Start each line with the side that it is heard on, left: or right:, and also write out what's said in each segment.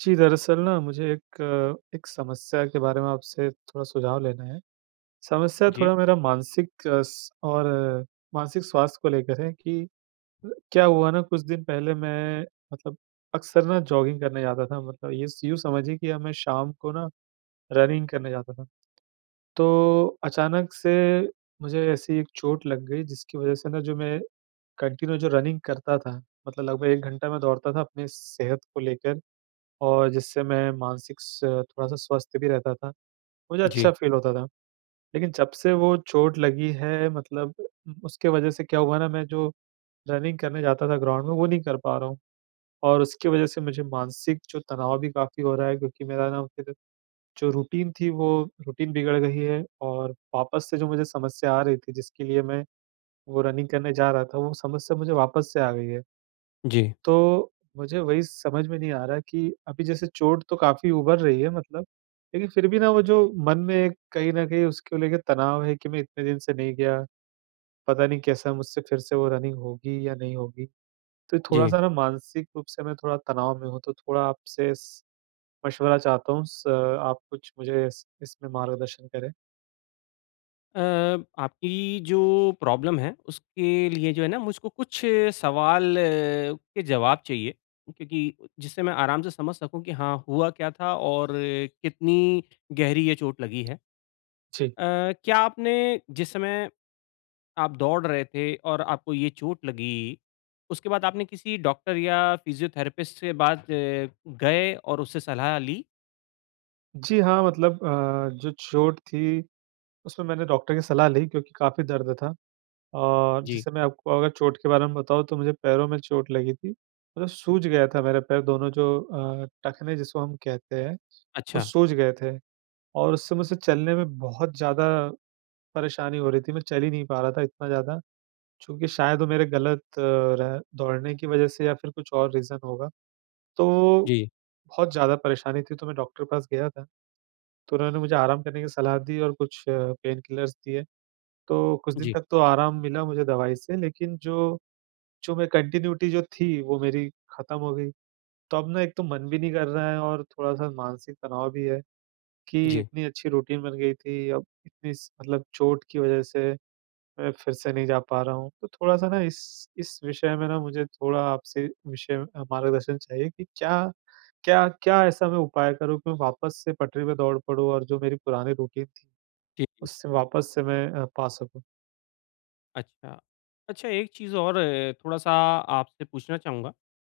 right: जी, दरअसल ना, मुझे एक एक समस्या के बारे में आपसे थोड़ा सुझाव लेना है। समस्या
left: जी।
right: थोड़ा मेरा मानसिक अ, स और मानसिक स्वास्थ्य को लेकर है कि अ, क्या हुआ ना, कुछ दिन पहले मैं मतलब अक्सर ना, जॉगिंग करने जाता था। मतलब ये स यूँ समझिए कि अब मैं शाम को ना, रनिंग करने जाता था। तो अचानक से मुझे ऐसी एक चोट लग गई, जिसकी वजह से ना, जो मैं कन्टिन्यू जो रनिंग करता था, मतलब लगभग 1 घंटा मैं दौड़ता था अपनी सेहत को लेकर, और जिससे मैं मानसिक स थोड़ा-सा स्वस्थ भी रहता था। मुझे अच्छा
left: जी।
right: फ़ील होता था। लेकिन जब से वो चोट लगी है, मतलब उम, उसके वजह से क्या हुआ ना, मैं जो रनिंग करने जाता था ग्राउंड में, वो नहीं कर पा रहा हूँ। और उसकी वजह से मुझे मानसिक जो तनाव भी काफ़ी हो रहा है, क्योंकि मेरा ना, फिर जो रूटीन थी, वो रूटीन बिगड़ गयी है और वापस से जो मुझे समस्या आ रही थी, जिसके लिए मैं वो रनिंग करने जा रहा था, वो समस्या मुझे वापस से आ गयी है।
left: जी।
right: तो मुझे वही समझ में नहीं आ रहा कि अभी, जैसे चोट तो काफ़ी उभर रही है मतलब। लेकिन फिर भी ना, वो जो मन में एक कहीं न कहीं उसको लेके तनाव है कि मैं इतने दिन से नहीं गया। पता नहीं कैसा, मुझसे फिर से वो रनिंग होगी या नहीं होगी। तो
left: जी।
right: थोड़ा-सा ना, मानसिक रूप से मैं थोड़ा तनाव में हूँ। तो थोड़ा आपसे स मशवरा चाहता हूँ। स आप कुछ मुझे इस इसमें मार्गदर्शन करें।
left: अ, आपकी जो प्रॉब्लम है उसके लिए जो है ना मुझको कुछ सवाल के जवाब चाहिए, क्योंकि जिससे मैं आराम से समझ सकूँ कि हाँ हुआ क्या था और कितनी गहरी ये चोट लगी है। अ,
right: जी।
left: क्या आपने जिस समय, आप दौड़ रहे थे और आपको ये चोट लगी, उसके बाद आपने किसी डॉक्टर या फ़िज़ियोथेरेपिस्ट से बात गए और उससे सलाह ली?
right: जी, हाँ मतलब अ, जो चोट थी, उसमें मैंने डॉक्टर की सलाह ली क्योंकि काफ़ी दर्द था। और
left: जी।
right: जैसे मैं आपको अगर चोट के बारे में बताऊँ तो मुझे पैरों में चोट लगी थी, मतलब सूज गया था मेरे पैर दोनों जो अ, टखने जिसको हम कहते हैं, वो
left: अच्छा।
right: सूज गए थे। और उससे मुझसे चलने में बहुत ज़्यादा, परेशानी हो रही थी मैं चल ही नहीं पा रहा था इतना ज़्यादा। चूँकि शायद वो मेरे ग़लत रह दौड़ने की वज़ह से या फिर कुछ और रीज़न होगा। तो,
left: जी।
right: बहुत ज़्यादा परेशानी थी तो मैं डॉक्टर के पास गया था, तो उन्होंने मुझे आराम करने की सलाह दी और कुछ पेनकिलर्स दिए। तो कुछ दिन
left: जी।
right: तक तो आराम मिला मुझे दवाई से, लेकिन जो जो मैं कंटीन्युइटी जो थी वो मेरी ख़त्म हो गई। तो अब ना एक तो मन भी नहीं कर रहा है और थोड़ा-सा मानसिक तनाव भी है, कि
left: जी।
right: इतनी अच्छी रूटीन बन गई थी, अब इतनी स, मतलब चोट की वज़ह से, मैं फिर से नहीं जा पा रहा हूँ। तो थोड़ा-सा ना इस इस विषय में ना मुझे थोड़ा आपसे विषय म अ, मार्गदर्शन चाहिए कि क्या क्या क्या ऐसा मैं उपाय करूँ कि मैं वापस से पटरी पर दौड़ पड़ूँ? और जो मेरी पुरानी रूटीन थी,
left: जी, जी।
right: उससे वापस से मैं अ, पा सकूँ?
left: अच्छा। अच्छा, एक चीज़ और है थोड़ा-सा आपसे पूछना चाहूँगा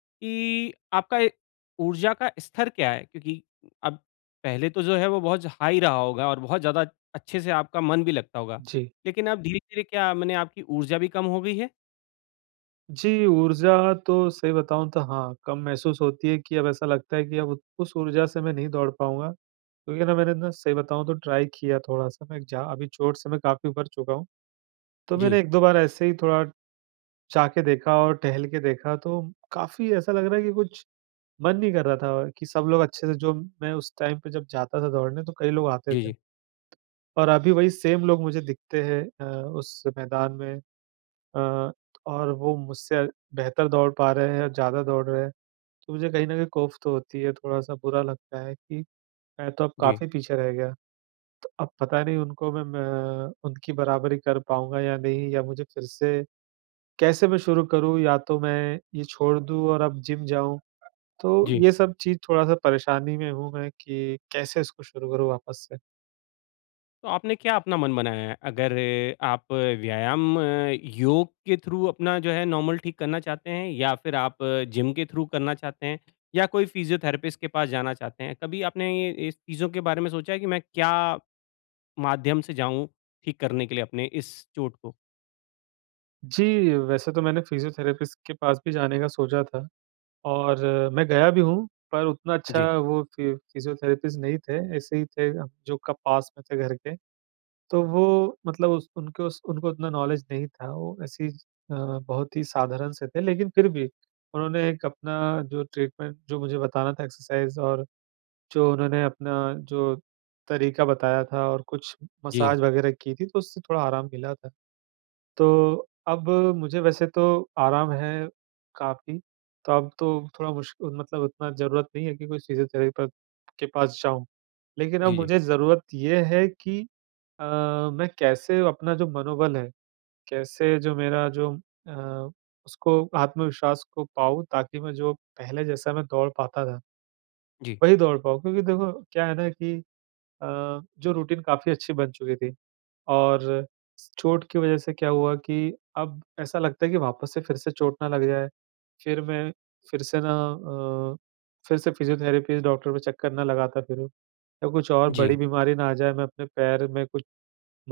left: कि आपका, ए ऊर्जा का स्तर क्या है? क्योंकि अब पहले तो जो है वो बहुत ज हाई रहा होगा और बहुत ज़्यादा अच्छे से आपका मन भी लगता होगा।
right: जी।
left: लेकिन अब धीरे-धीरे क्या? मने आपकी ऊर्जा भी कम हो गई है?
right: जी, ऊर्जा तो सही बताऊँ तो हाँ, कम महसूस होती है कि अब ऐसा लगता है कि अब उ उस ऊर्जा से मैं नहीं दौड़ पाऊँगा। क्योंकि ना मैंने ना सही बताऊँ तो ट्राइ किया थोड़ा-सा, मैं इगजा अभी चोट से मैं काफ़ी उभर चुका हूँ। तो मेरा
left: जी।
right: 1-2 बार ऐसे ही थोड़ा जा के देखा और टहल के देखा, तो काफ़ी ऐसा लग रहा है कि कुछ मन नहीं कर रहा था, कि सब लोग अच्छे से जो मैं उस टाइम पे जब जाता था दौड़ने तो कई लोग आते
left: जी,
right: थे।
left: जी।
right: और अभी वहीं सेम लोग मुझे दिखते हैं अ, उस मैदान में। अ, और वो मुझसे बेहतर दौड़ पा रहे हैं और ज़्यादा दौड़ रहे हैं, तो मुझे कहीं न कहीं कॉफ तो होती है थोड़ा-सा बुरा लगता है कि मैं तो अब
left: जी।
right: काफ़ी पीछे रह गया, तो अब पता नहीं उनको मैं मैं अ, उनकी बराबरी कर पाऊँगा या नहीं या मुझे फिर से कैसे मैं शुरू करूँ? या तो मैं ये छोड़ दूँ और अब जिम जाऊँ? तो
left: जी।
right: ये सब चीज़ थोड़ा-सा परेशानी में हूँ मैं कि कैसे इसको शुरू करूँ वापस से।
left: तो आपने क्या अपना मन बनाया है? अगर अ, आप व्यायाम, योग के थ्रू अपना जो है, नॉर्मल ठीक करना चाहते हैं, या फिर आप जिम के थ्रू करना चाहते हैं, या कोई फिज़ियोथेरेपिस्ट के पास जाना चाहते हैं? कभी आपने ये, इस चीजों के बारे में सोचा है कि मैं क्या माध्यम से जाऊँ, ठीक करने के लिए अपने इस चोट को?
right: जी, वैसे तो मैंने फिज़ियोथेरेपिस्ट के पास भी जाने का सोचा था, और मैं गया भी हूँ। पर उतना अच्छा
left: जी।
right: वो फि फिज़ियोथेरेपिस्ट नहीं थे, ऐसे ही थे, जो का पास में थे घर के। तो वो मतलब उस उनको स उनको उतना नॉलेज नहीं था, वो ऐसे ही ज अ, बहुत ही साधारण से थे। लेकिन फिर भी उन्होंने एक अपना जो ट्रीटमेंट जो मुझे बताना था, एक्सरसाइज़ और जो उन्होंने अपना जो तरीका बताया था, और कुछ
left: जी।
right: मसाज वगैरह की थी, तो उससे थोड़ा आराम मिला था। तो अब मुझे वैसे तो आराम है काफ़ी, तो अब तो थोड़ा मुश्क मतलब उतना ज़रूरत नहीं है कि कोई फिज़ियोथेरेपक के पास जाऊँ। लेकिन अब
left: जी, जी।
right: मुझे ज़रूरत ये है कि अ, मैं कैसे अपना जो मनोबल है, कैसे जो मेरा जो अ, उसको आत्मविश्वास को पाऊँ, ताकि मैं, जो पहले जैसा मैं दौड़ पाता था,
left: जी।
right: वही दौड़ पाऊँ। क्योंकि देखो, क्या है ना कि अ, जो रूटीन काफ़ी अच्छी बन चुकी थी, और स चोट की वजह से क्या हुआ कि अब ऐसा लगता है कि वापस से फिर से चोट ना लग जाए। फिर मैं, फिर से ना अ, फिर से फिज़ियोथेरेपीज़ डॉक्टर पे चक्कर ना लगाता फिरूँ, या कुछ और बड़ी
left: जी।
right: बीमारी ना आ जाए। मैं अपने पैर में, कुछ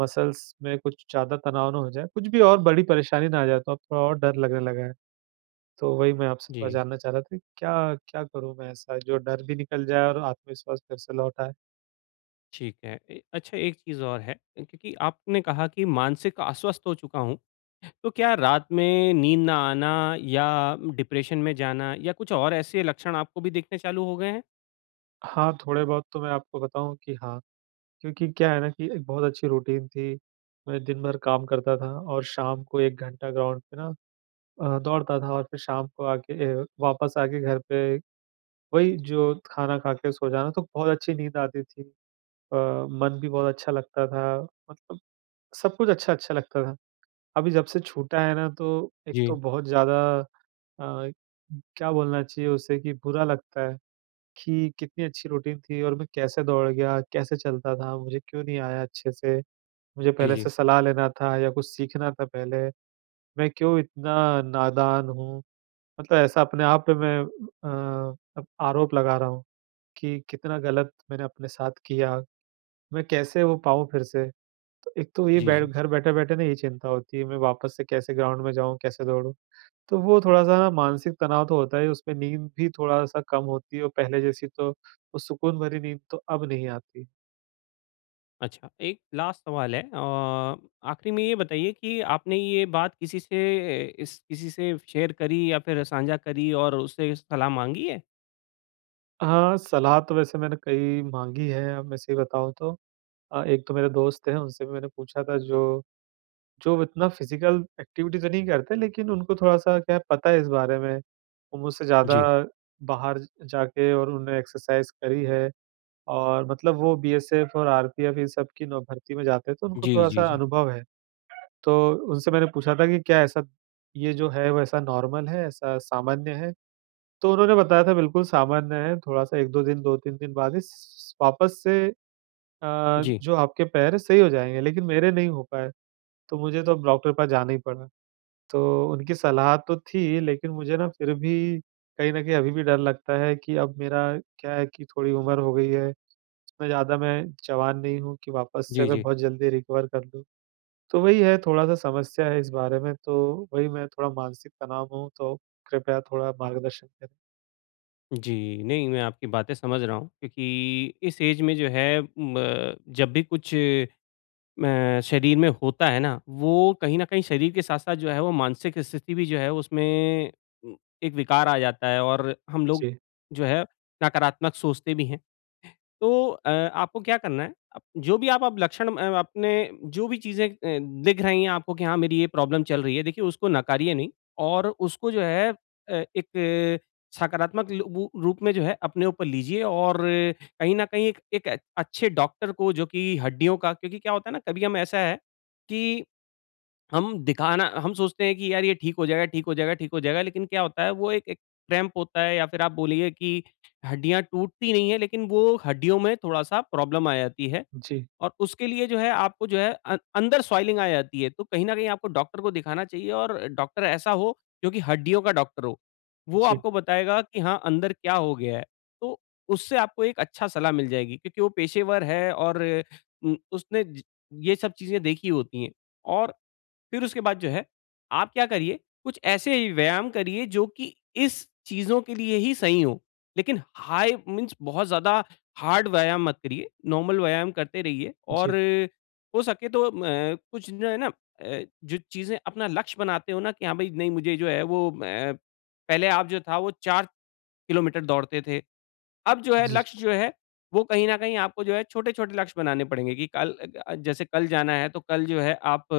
right: मसल्स में कुछ ज़्यादा तनाव ना हो जाए, कुछ भी और बड़ी परेशानी ना आ जाए। तो अब थोड़ा और डर लगने लगा है। तो वही मैं आपसे थोड़ा
left: जी।
right: जानना चाह रहा था कि क्या-क्या करूँ मैं ऐसा, जो डर भी निकल जाए और आत्मविश्वास फिर से लौट आए?
left: ठीक है। ए अच्छा एक चीज़ और है, क्योंकि आपने कहा कि मानसिक अस्वस्थ हो चुका हूँ, तो क्या रात में नींद ना आना या डिप्रेशन में जाना या कुछ और ऐसे लक्षण आपको भी दिखने चालू हो गए हैं?
right: हाँ, थोड़े-बहुत तो मैं आपको बताऊँ कि हाँ, क्योंकि क्या है ना की एक बहुत अच्छी रूटीन थी, मैं दिन-भर काम करता था और शाम को 1 घंटा ग्राउंड पे ना अ, दौड़ता था और फिर शाम को आके ए वापस आके घर पे वही जो खाना खाके सो जाना, तो बहुत अच्छी नींद आती थी। अ, मन भी बहुत अच्छा लगता था, मतलब सब कुछ अच्छा-अच्छा लगता था। अभी जब से छूटा है ना तो एक तो
left: जी।
right: बहुत ज़्यादा अ, क्या बोलना चाहिए उसे कि बुरा लगता है, कि कितनी अच्छी रूटीन थी और मैं कैसे दौड़ गया? कैसे चलता था? मुझे क्यों नहीं आया अच्छे से? मुझे
left: जी,
right: पहले से
left: जी।
right: सलाह लेना था या कुछ सीखना था पहले, मैं क्यों इतना नादान हूँ? मतलब ऐसा अपने आप पे मैं एह, अ, आरोप लगा रहा हूँ कि कितना गलत मैंने अपने साथ किया, मैं कैसे वो पाऊँ फिर से? तो एक तो ये बैठ
left: जी।
right: घर बैठे-बैठे ना ये चिंता होती है मैं वापस से कैसे ग्राउंड में जाऊँ, कैसे दौड़ूँ? तो वो थोड़ा-सा ना मानसिक तनाव तो होता ही है, उसपे नींद भी थोड़ा-सा कम होती है और पहले जैसी तो वो सुकून भरी नींद तो अब नहीं आती।
left: अच्छा, एक लास्ट सवाल है। अ, आख़िरी में ये बताइए कि आपने ये बात किसी से इस किसी से शेयर करी या फिर साझा करी और उससे सलाह माँगी है?
right: हाँ, सलाह तो वैसे मैंने कई माँगी है, अब मैं सही बताऊँ तो। अ, एक तो मेरे दोस्त हैं, उनसे भी मैंने पूछा था, जो जो इतना फिज़िकल एक्टिविटी तो नहीं करते, लेकिन उनको थोड़ा-सा क्या है, पता है इस बारे में। वो मुझसे ज़्यादा
left: जी।
right: बाहर ज जाके और उन्होंने एक्सरसाइज़ करी है, और मतलब वो बीएसएफ और आरपीएफ, इन सब की नवभर्ती में जाते हैं, तो उनको
left: जी, जी,
right: थोड़ा-सा
left: जी।
right: अनुभव है। तो उनसे मैंने पूछा था कि, "क्या ऐसा, ये जो है, वैसा नॉर्मल है, ऐसा सामान्य है?" तो उन्होंने बताया था, "बिल्कुल सामान्य है। थोड़ा-सा 1-2 दिन, 2-3 दिन बाद ही स स स वापस से अ,
left: जी।
right: जो आपके पैर हैं, सही हो जाएँगे।" लेकिन मेरे नहीं हो पाए। तो मुझे तो डॉक्टर के पास जाना ही पड़ा। तो उनकी सलाह तो थी, लेकिन मुझे ना, फिर भी कहीं न कहीं अभी भी डर लगता है कि अब मेरा क्या है कि थोड़ी उमर हो गई है। इतना ज़्यादा मैं जवान नहीं हूँ कि वापस से
left: जी,
right: मैं
left: जी।
right: बहुत जल्दी रिकवर कर लूँ। तो वही है, थोड़ा-सा समस्या है इस बारे में। तो वही मैं थोड़ा मानसिक तनाव हूँ, तो कृपया थोड़ा मार्गदर्शन करें।
left: जी, नहीं मैं आपकी बातें समझ रहा हूँ। क्योंकि इस एज में जो है ब अ, जब भी कुछ अ, शरीर में होता है ना, वो कहीं न कहीं शरीर के साथ-साथ जो है, वो मानसिक स्थिति भी जो है, उसमें एक विकार आ जाता है। और हम लोग
right: जी।
left: जो है, नकारात्मक सोचते भी हैं। तो अ, आपको क्या करना है, जो भी अप आप लक्षण म अपने जो भी चीज़ें अ, दिख रही है आपको की हाँ मेरी ये प्रॉब्लम चल रही है। देखिए उसको नकारिए नहीं और उसको जो है, अ, एक सकारात्मक लू वू रूप में जो है अपने ऊपर लीजिए और कहीं न कहीं एक एक अच्छे डॉक्टर को जो कि हड्डियों का क्योंकि क्या होता है ना, कभी हम ऐसा है कि हम दिखाना हम सोचते हैं कि यार ये ठीक हो जाएगा, ठीक हो जाएगा, ठीक हो जाएगा, लेकिन क्या होता है वो एक एक क्रैम्प होता है या फिर आप बोलिए कि हड्डियाँ टूटती नहीं है, लेकिन वो हड्डियों में थोड़ा-सा प्रॉब्लम आ जाती है।
right: जी।
left: और उसके लिए जो है, आपको जो है, अ, अंदर स्वेलिंग आ जाती है, तो कहीं न कहीं आपको डॉक्टर को दिखाना चाहिए और डॉक्टर ऐसा हो जोकि हड्डियों का डॉक्टर हो वो
right: जी।
left: आपको बताएगा कि हाँ अंदर क्या हो गया है। तो उससे आपको एक अच्छा सलाह मिल जाएगी। क्योंकि वो पेशेवर है और उम, उसने ज ये सब चीज़ें देखी होती है। और फिर उसके बाद जो है, आप क्या करिए, कुछ ऐसे व्यायाम करिए जो कि इस चीजज़ों के लिए ही सही हो। लेकिन हाई मीन्स बहुत ज़्यादा हार्ड व्यायाम मत करिए, नॉर्मल व्यायाम करते रहिए
right: जी।
left: और हो सके तो म कुछ जो है ना, अ, जो चीज़ें अपना लक्ष्य बनाते हो ना कि हाँ, भाई नहीं मुझे जो है वो अ, पहले आप जो था वो 4 किलोमीटर दौड़ते थे। अब जो है,
right: जी।
left: लक्ष्य जो है, वो कहीं न कहीं आपको जो है छोटे-छोटे लक्ष्य बनाने पड़ेंगे कि कल अ अ, जैसे कल जाना है, तो कल जो है आप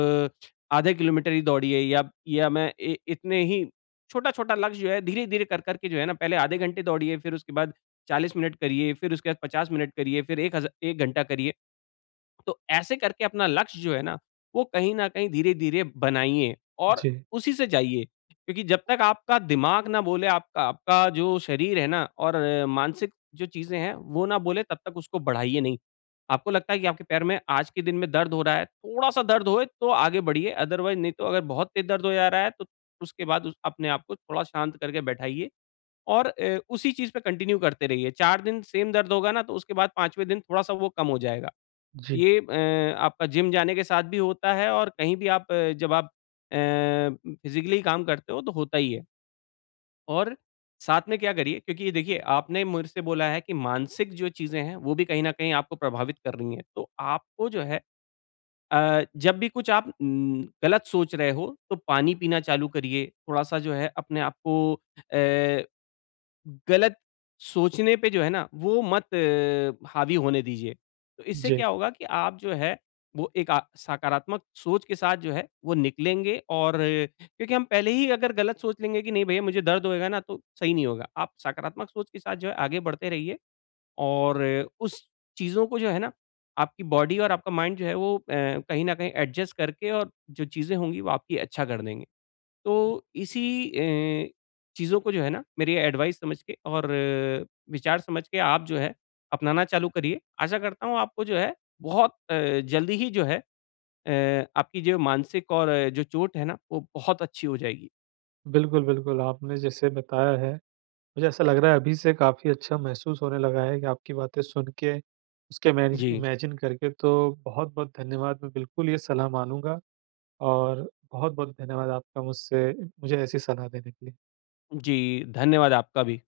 left: आधे किलोमीटर ही दौड़िए या या मैं इ इतने ही छोटा-छोटा लक्ष्य जो है धीरे-धीरे कर-कर के जो है ना, पहले आधे घंटे दौड़िए फिर उसके बाद 40 मिनट करिए फिर उसके बाद 50 मिनट करिए फिर 1 हज़ा 1 घंटा करिए। तो ऐसे करके अपना लक्ष्य जो है ना, वो कहीं न कहीं धीरे-धीरे बनाइए और
right: जी।
left: उसी से जाइए, क्योंकि जब तक आपका दिमाग ना बोले आपका आपका जो शरीर है ना और मानसिक जो चीज़ें हैं, वो ना बोले तब तक उसको बढ़ाइए नहीं। आपको लगता है कि आपके पैर में आज के दिन में दर्द हो रहा है, थोड़ा-सा दर्द होए तो आगे बढ़िए अदरवाइज नहीं तो अगर बहुत तेज दर्द हो जा रहा है, तो उसके बाद उस अपने आपको थोड़ा शांत करके बैठाइए और अ, उसी चीज़ पे कंटिन्यू करते रहिए, 4 दिन सेम दर्द होगा ना, तो उसके बाद 5वें दिन थोड़ा-सा वो कम हो जाएगा।
right: जी।
left: ये अ, आपका जिम जाने के साथ भी होता है और कहीं भी आप अ, जब आप अ, फिज़िकली काम करते हो तो होता ही है। और साथ में क्या करिए, क्योंकि देखिए आपने मेरे से बोला है कि मानसिक जो चीज़ें हैं, वो भी कहीं न कहीं आपको प्रभावित कर रही हैं, तो आपको जो है। अ, जब भी कुछ आप उम, गलत सोच रहे हो, तो पानी पीना चालू करिए थोड़ा-सा जो है अपने आपको अ, गलत सोचने पे जो है ना, वो मत हावी होने दीजिए। तो इससे
right: जी।
left: क्या होगा कि आप जो है, वो एक अ, सकारात्मक सोच के साथ जो है, वो निकलेंगे और, क्योंकि हम पहले ही अगर गलत सोच लेंगे कि नहीं भैया मुझे दर्द होएगा ना, तो सही नहीं होगा। आप सकारात्मक सोच के साथ जो है आगे बढ़ते रहिए और अ, उस चीज़ों को जो है ना, आपकी बॉडी और आपका माइंड जो है, वो अ, कहीं न कहीं एडजस्ट करके और जो चीज़ें होंगी वो आपकी अच्छा कर देंगे। तो इसी अ, चीज़ों को जो है ना, मेरी एडवाइस समझ के और विचार समझ के आप जो है, अपनाना चालू करिए। आशा करता हूँ, आपको जो है बहुत अ, जल्दी ही जो है अ, आपकी जो मानसिक और जो चोट है ना, वो बहुत अच्छी हो जाएगी।
right: बिल्कुल, बिल्कुल आपने जैसे बताया है, मुझे ऐसा लग रहा है अभी से काफ़ी अच्छा महसूस होने लगा है। आपकी बातें सुन के, उसके इमेजि
left: जी।
right: इमेजिन करके तो बहुत-बहुत धन्यवाद। मैं बिल्कुल ये सलाह मानूँगा और बहुत-बहुत धन्यवाद आपका मुझसे मुझे ऐसी सलाह देने के लिए।
left: जी, धन्यवाद आपका भी।